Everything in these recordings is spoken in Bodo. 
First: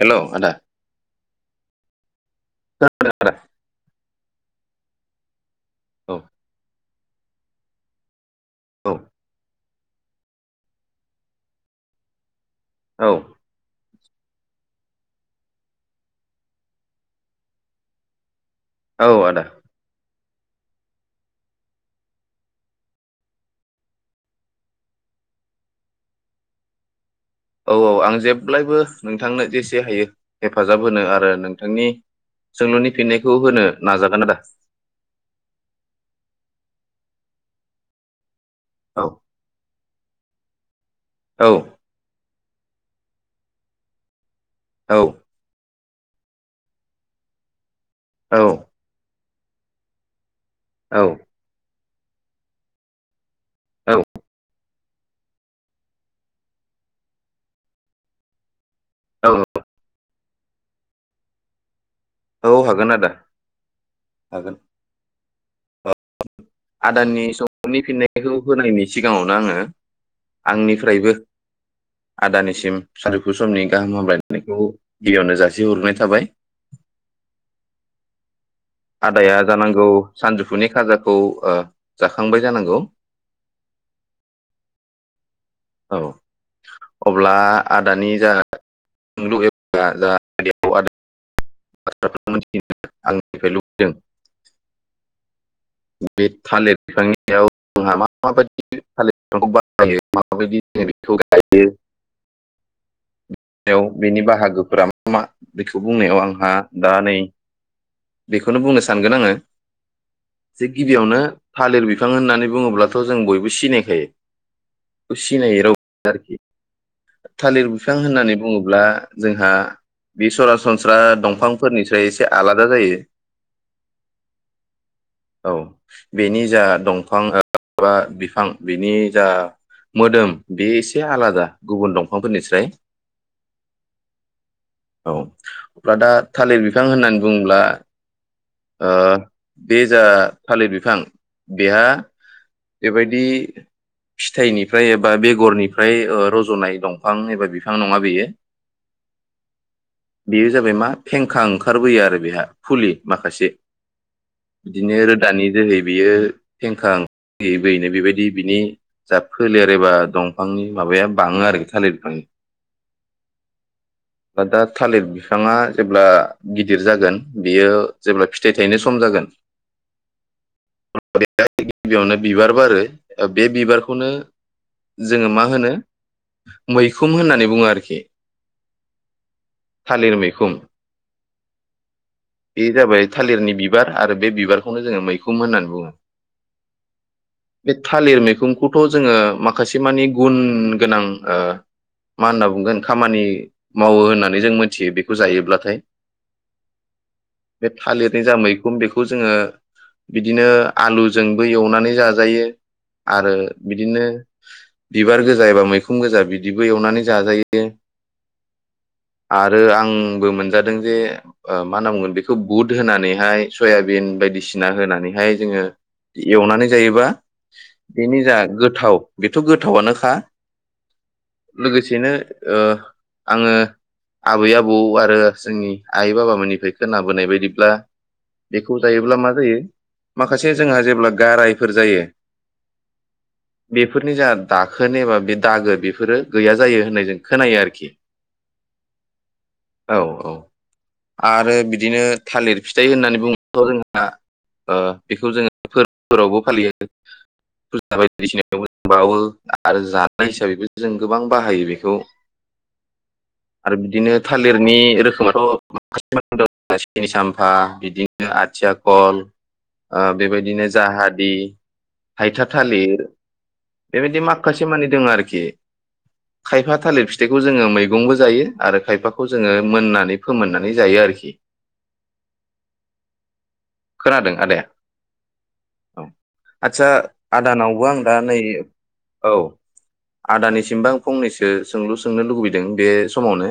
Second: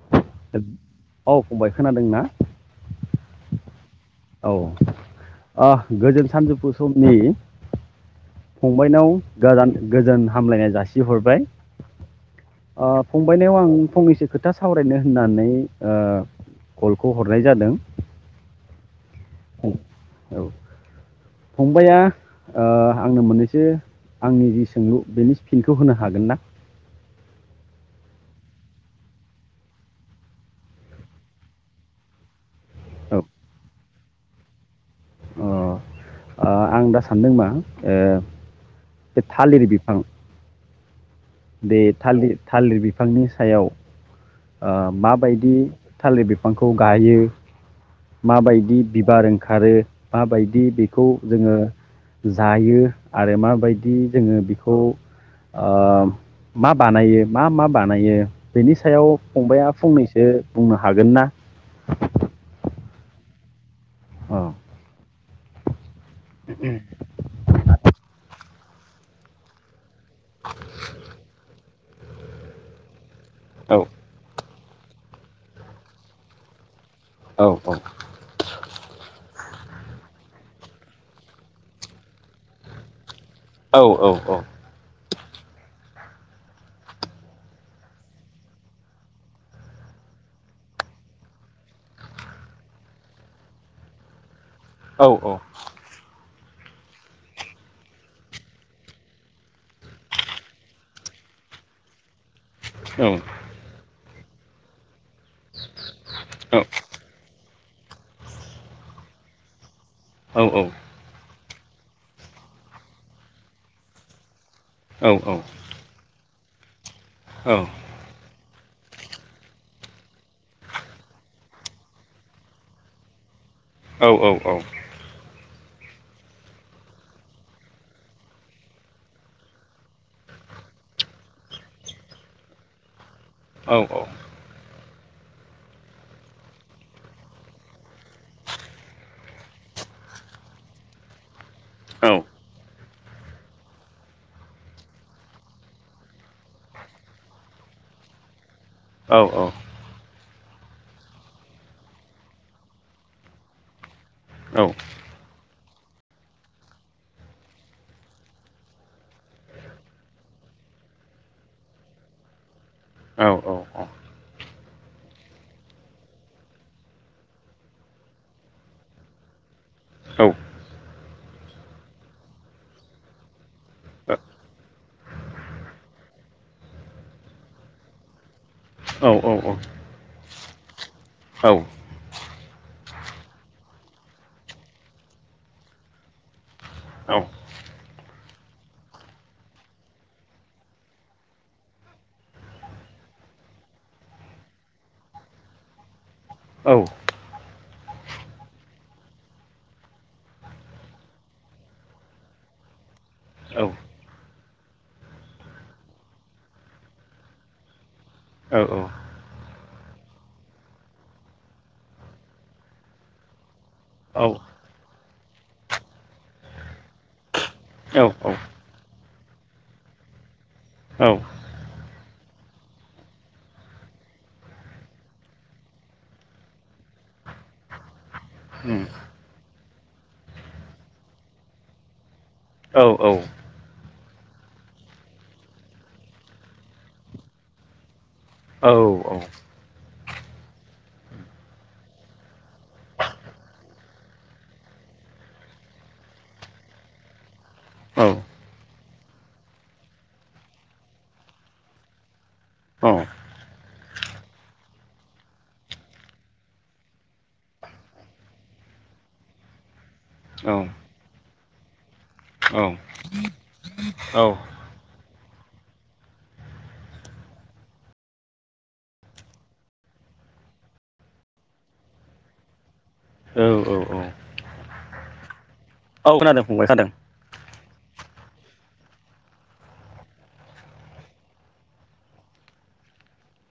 हेलौ आदा औ फंबाय खोनादोंना आद आदा औ ओ औ गोजोन सानजौफु समनि औ फंबयनावा गोजोन हामलायनाय जासिहरबाय ओ औ फंबायनियाव आं फंनैसो खोथा सावरायनो होननानै ओ कलखौ हरनाय जादों औ आदा औ फंबाया ओ आंनो मोननैसो आंनि जि सोंलु बेनि फिनखौ होनो हागोन ना औ औ आं जेब्लायबो नोंथांनो जेसे हायो हेफाजाब होनो आरो नोंथांनि सोंलुनि औ फिननायखौ होनो नाजागोन आदा अ ओ दा सानदों मा ओ औ बे थालिर बिफां औ बे थालित थालिर बिफांनि सायाव ओ औ मा बायदि थालिर बिफांखौ गायो माबायदि बिबार ओं खारो माबाय दि औ बेखौ जोङो जायो आरो माबायदि औ जोङो बिख खौ ओ मा बानायो मा मा बानायो बेनि सायाव औ फंबाया फंनैस बे बुंनो हागोन ना औ हागोन आदा अ हागोन आदाननि सबनि फिननायखौ होनायनि सिगाङावनो आङो आंनिफ्रायबो आदानिसिम सानजौफु समनि औ गाहाम हामग्लायनायखौ गिबियावनो जासिहरग्रोनाय थाबाय औ औ आदाया जानांगौ सानजौफुनि खाजाखौ ओ जाखांबाय जानांगौ औ औ औ [unintelligible] औ औ [unintelligible] औ बेयाव बेनि बाहागोफ्रा [unintelligible] बेखौ बुंनायाव आंहा दा नै बेखौनो बुंनो सानगोन आंङो औ जे गिबियावनो थालिर बिफां होननानै बुंङोब्लाथ' जों बयबो औ सिनायखायो। [unintelligible] थालिर बिफां होननानै बुंङो। ब्ला जोंहा बे सरासनस्रा दंफां फोरनिफ्राय एसे आलादा जायो। औ औ औ औ बेनि जा दंफां बा बिफां बेनि जा मोदोम बे एसे आलादा गुबुन दंफांफोरनिस्राय औ औ औ अब्ला दा थालिर बिफां होननानै बुंङोब्ला ओ बे जा थालिर बिफां बिहा बेबायदि फिथाइ निफ्राय एबा बेगरनिफ्राय रज'नाय दंफां एबा बिफां नंङा बेयो। औ औ बेयो जाबाय मा फेंखा ओंखारबोयो आरो बेहा फुलि माखासे बिदिनो रोदानि जोहै बेयो फेंखा बोयै बोयैनो बेबायदि बिनि जा फोलेर एबा दंफांनि मासाया बांङो आरो माबाया बांङो आरो थालिर बिफांनि दा थालिर बिफांङा जेब्ला गिदिर जागोन बेयो जेब्ला फिथाइ थाइनो सम खम जागोन [unintelligible] गिबियावनो बिबार बारो बे बिबारखौनो जोंङो मा होनो मैखुन होननानै बुंङो आरोखि थालिर मैखुम। बे जाबाय थालिरनि बिबार आरो बे बिबारखौनो जोङो मैखुन होननानै बुंङो। बे थालिर मैखुनखौथ' जोंङो माखासे मानि गुन गोनां ओ मा होनना बुंगोन खामानि मावो होननानै जों मोनथियो बेखौ जायोब्लाथाय बे थालिरनि जा मैखुन बेखौ जोंङो बिदिनो आलुजोंबो एवनानै जाजायो। आरो बिदिनो बिबार गोजा एबा मैखुन गोजा बिदिबो एवनानै जाजायो आरो आंबो मोनजादों जे ओ मा होनना बुंगोन बेखौ बुद होनानैहाय सयाबिन बायदिसिना होनानैहाय जोंङो एवनानै जायोबा बेनि जा गोथाव बेथ' गोथावनोखा लोगोसेनो ओ आंङो आबै आबौ आरो जोंनि आइ बाबामोननि फाय खोनाबोनाय बायदिब्ला बेखौ जायोब्ला मा जायो माखासे जोंहा जेब्ला गारायफोर जायो औ औ बेफोरनि जा दाखोन एबा बे दागो बेफोरो गैया जायो होननाय जों खोनायो आरोखि। औ औ औ आरो बिदिनो थालिर फिथाइ होननानै बुंङोबथ' जोंहा बेखौ जोंङो फोरबोफोरावबो फालियो फुजा औ बायदिसिनायावों बाउओ आरो जानाय हिसाबैबो जों गोबां बाहायो बेखौ आरो बिदिनो थालिरनि रोखोमाथ' [unintelligible] सिनि सम्पा बिदिनो आथिया कल ओ बेबायदिनो जाहादि हायथा थालिर औ बेबायदि माखासे मानि दोंङो आरोखि खायफा थालिर फिथाइखौ जोंङो मैगंबो जायो आरो खायफाखौ जोंङो मोननानै फोमोन जायो आरो खि, औ खोनादों आदाया? औ खोनादों फंबाय आदसा खोनादों आदानाव व आं दा नै औ आदानिसिमबो आं फंनैसो सोंलु सोंनो लुबैदों बे समावनो।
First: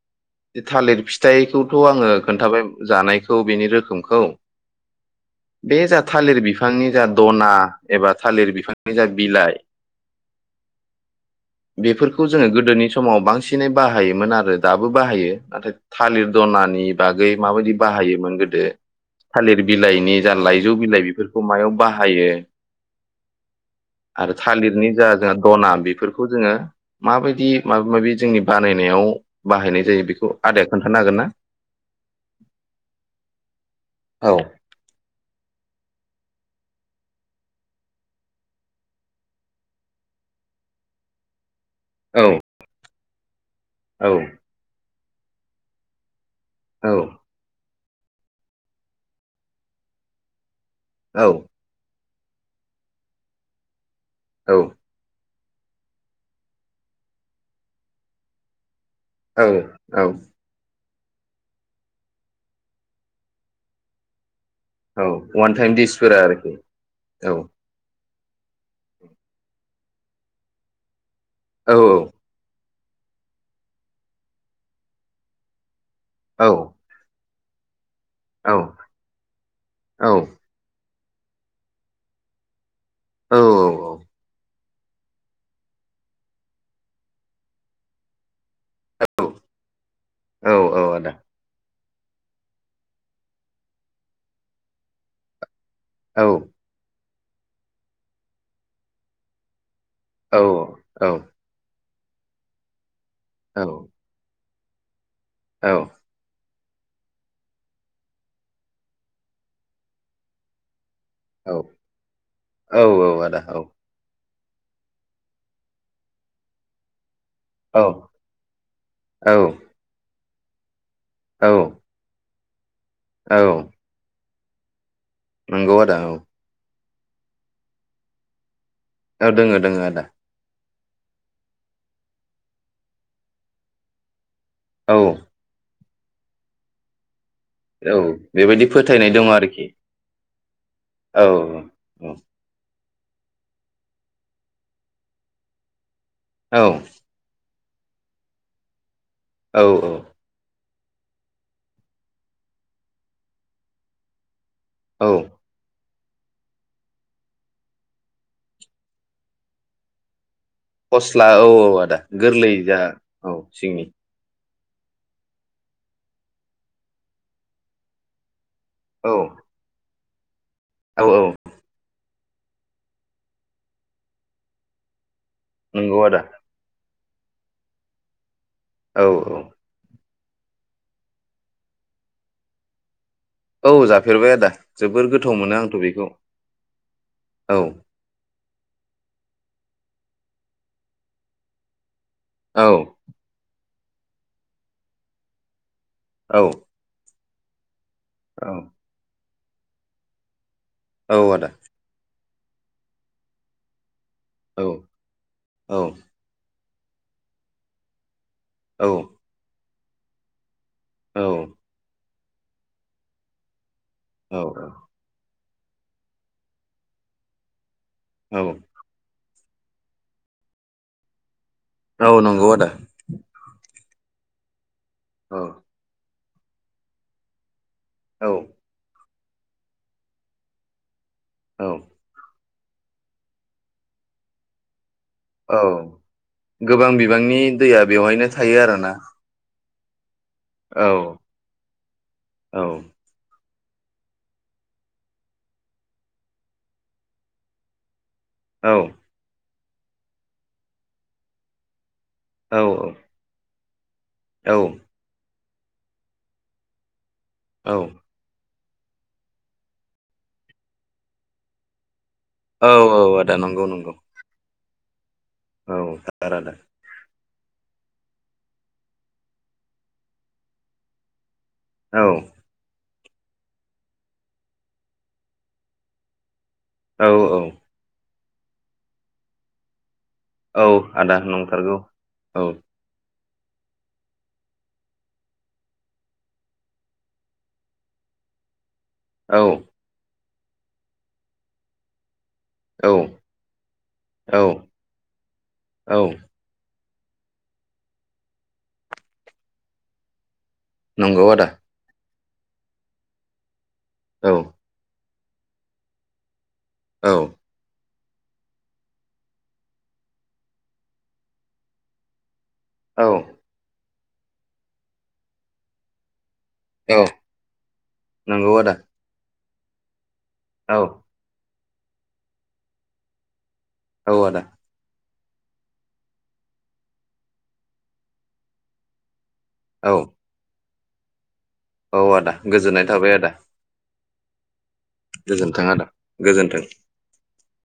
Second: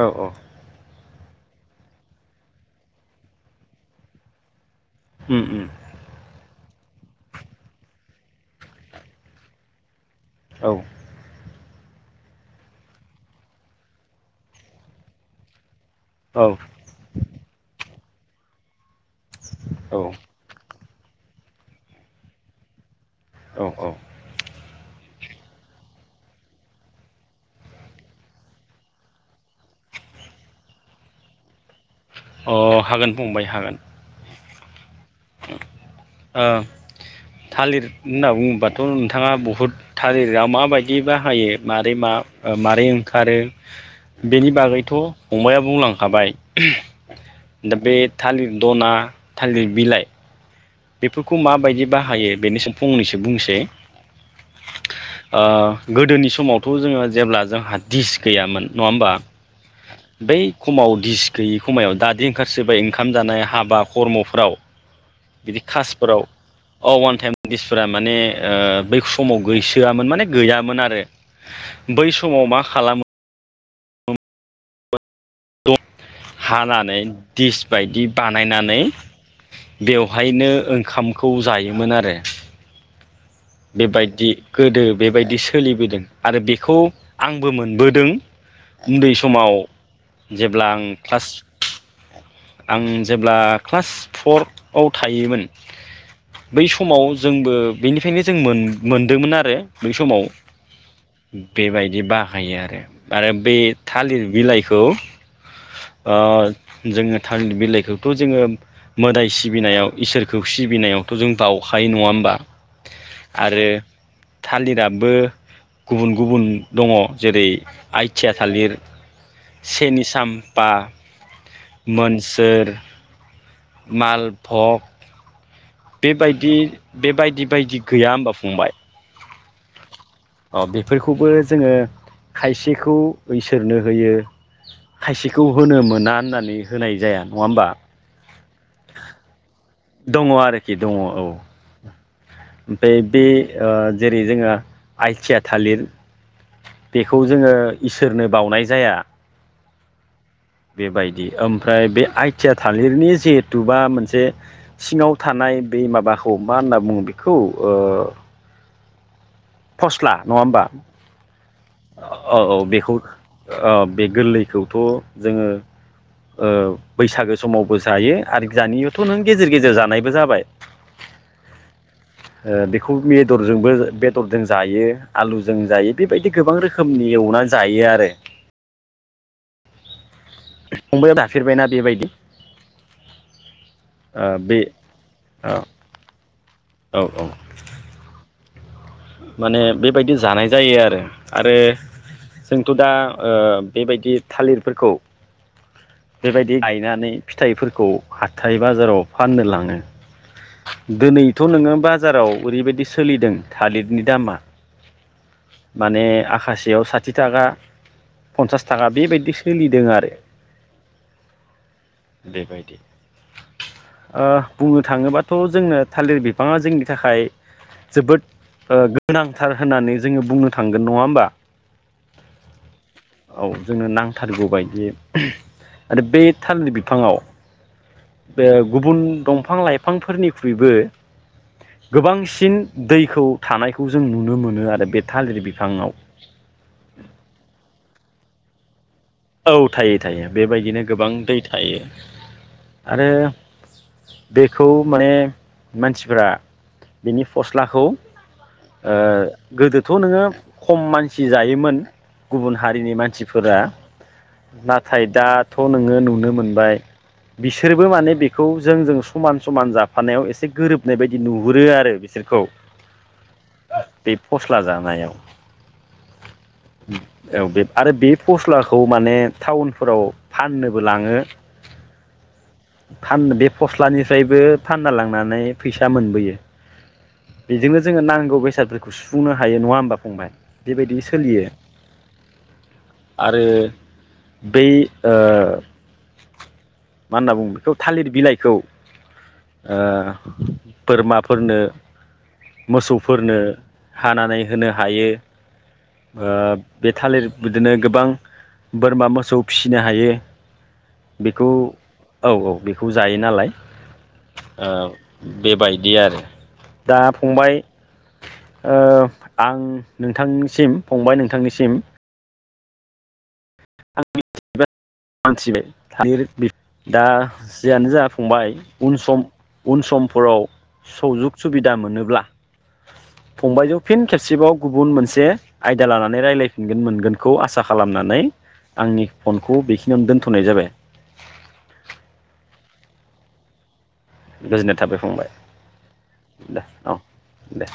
औ औ थालिर फिथाइखौथ' आंङो खोन्थाबाय जानायखौ बेनि रोखोमखौ उम उम बे जा थालिर बि बिफांनि जा दना एबा थालिर बिफांनि जा बिलाइ औ बेफोरखौ जोंङो गोदोनि समाव बांसिनै बाहायोमोन आरो दाबो बाहायो। नाथाय थालिर दनानि बागै माबायदि बाहायोमोन गोदो थालिर औ बिलाइनि जा लाइजौ बिलाइ बेफोरखौ मायाव बाहायो औ औ आरो थालिरनि जा जोंहा दना बेफोरखौ जोंङो माबायदि माबा माबि जोंनि बानायनायाव बाहायनाय जायो बेखौ आदाया खोन्थानो हागोन ना? अ हागोन फंबाय हागोन । औ ओ थालिर होनना बुंङोबाथ' नोंथाङा बहुद थालिरा माबायदि बाहायो माबारै मा औ मारै ओंखारो औ बेनि बागैथ' फंबाया बुंलांखाबाय। औ। दा बे थालिर दना थालिर बिलाइ। औ बेफोरखौ माबायदिबा बा हायो बेनिसिम फंनैसो बुंनोसै औ। ओ गोदोनि समावथ' जोङो जेब्ला जोंहा दिस गैयामोन। नङा होमबा औ बै खमाव। गिस गैयि खमायाव दाद ओंखारसोबबाय ओंखाम जानाय हाबा खर्म'फोराव। औ वान बिदि टाइम दिसफोरा कासफोराव आरोखि अ अवान औ टाइम दिसफोरा माने। बै समाव गैसोआमोन माने गैयामोन आरो। औ बै समाव मा। खालामो। द। औ हा ना नै। दिस। बायदि औ बानायनानै औ बेवहायनो ओंखाम। खौ जायोमोन आरो। औ बेबायदि। गोदो बेबायदि सोलिबोदों आरो बेखौ आंबो मोनबोदों। उन्दै समाव औ जेब्ला आं औ आदा क्लास। आं जेब्ला क्लास फर आव थायोमोन। औ बै समाव। जोंबो बेनिफ्रायनो। जों मोनदोंमोन आरो। बै समाव औ औ बेबाय। बि बाहायो आरो। आरो बे औ थालिर बिलाइखौ। औ खौ। [inaudible] जोङो थालिर बिलाइखौथ' जोङो मोदाय सिबिनायाव इसोरखौ सिबिनायाव। थ' जों औ बाउखायो नङा होमबा। आदा औ आरो। थालिराबो गुबुन गुबुन दङ‌। जेरै औ आइथिया थालिर‌। औ सेनिसाम बा औ मोन थोर औ माल भग नंगौ आदा औ बेबायदि बेबायदि बायदि गैया होमबा फंबाय? ओ दोङो दोङो आदा । अ बेफोरखौबो जोङो खायसेखौ इसोरनो होयो औ खायसेखौ होनो मोन ना होननानै होनाय जाया । औ बेबायदि फोथायनाय दङ आरोखि दङ आरोखि औ औ । ओय बे ओ जेरै जोङो आइथिया थालिर औ बेखौ जोङो इसोरनो बावनाय जाया । औ औ बेबायदि ओमफ्राय बे आइथिया थालिरनि जिहेथुुबा मोनसे औ सिङाव थानाय बे माबा खौ मा होनना बुङो बेखौ ओ फस्ला नङा होमबा फस्ला औ औ आदा औ गोरलै जा औ सिंनि खौथ' जोङो ओ बैसागो समावबो जायो आरो जानियावथ' औ नों गेजेर गेजेर जानाय बो जाबाय । औ औ ओ बेखौ बेदरजोंबो बेदरदों जायो । आलुजों जायो नंगौ आदा बेबायदि गोबां रोखोम खोमनि एवनानै जायो आरो औ औ फंबाइया जाफेरबायना बेबायदि? औ ओ जाफेरबाय आदा बे जोबोर गोथाव औ मोनो आंथ' बेखौ । औ औ माने बेबायदि जानाय जायो आरो आरो औ जोंथ' दा ओ बेबायदि थालिरफोरखौ औ बेबायदि गायनानै फिथाइफोरखौ हाथाय बाजाराव फाननो लाङो। औ दोनैथ' आदा नोङो बाजाराव उरैबायदि सोलिदों थालिरनि दामा औ औ माने आखासे बेयाव साथि थाखा पन्सास थाखा बेबायदि सोलि दों आरो। औ बेबायदि ओ औ बुंनो थाङोबा थ' जोंनो थालिर बिफाङा जोंनि थाखाय जोबोद औ औ ओ गो नांथार होननानै जोङो बुंनो थांगोन नङा होमबा। औ नंगौ आदा। औ जोंनो नांथारगौ बायदि औ आरो बे थामलि बिफाङाव औ बे गुबुन दंफां लाइफांफोरनिख्रुइबो औ गोबांसिन दैखौ थानायखौ जों नुनो मोनो आरो बे थालिर औ बिफाङाव गोबां बिबांनि दैया बेवहायनो थायो आरोना। औ थायो। थायो बेबायदिनो औ गोबां दै थायो औ आरो बेखौ माने मानसिफोरा बेनि फस्लाखौ औ ओ गोदोथ' नोङो खम मानसि जायोमोन गुबुन औ हारिनि मानसिफोरा नाथाय दा थ' नोङो नुनो मोनबाय। औ बिसोरबो माने बेखौ खौ जों जों समान समान जाफानायाव एसे गोरोबनाय बायदि नुहुरो आरो बिसोर औ औ आदा नंगौ नंगौ। स्ला जानायाव औ थारानो। औ बे आरो बे फस्ला खौ माने टाउनफोराव फाननोबो लाङो। औ। फान बे फस्लानिफ्रायबो फानना लांनानै फैसा मोनबोयो। औ औ बेजोंनो जोङो नां गौ बेसादफोरखौ सुुंफुंनो हायो नङा होमबा। फंबाय औ बेबायदि आदा सोलियो नंथारगौ औ। आरो बेै ओ मा होनना बुंङो बेखौ थालिर बिलाइखौ औ ओ बोरमाफोरनो औ मोसौफोरनो हानानै औ होनो हायो औ ओ बे थालिर बिदिनो गोबां बोरमा मोसौ फिसिनो हायो। नंगौ बेखौ आदा। औ औ बेखौ जायो नालाय। औ ओ बेबायदि आरो। दा औ फंबाय ओ आं नोंथांनिसिम फंबाय नोंथांनिसिम औ। आं थिबाय थालिर बि औ दा जियानो जा फंबाय नंगौ आदा उन सम उन सम फोराव औ सौजुग सुबिदा मोनोब्ला फंबायजों फिन आदा खेबसेबाव गुबुन मोन से आयदा लानानै रायलायफिनगोन मोनगोनखौ आसा खालामनानै आंनि फनखौ औ बेखिनियावनो दोनथ'नाय जाबाय। औ आदा गोजोननाय थाबाय आदा। [unintelligible] थाबाय फंबाय गोजोन्थों आदा गोजोन्थों दे औ दे।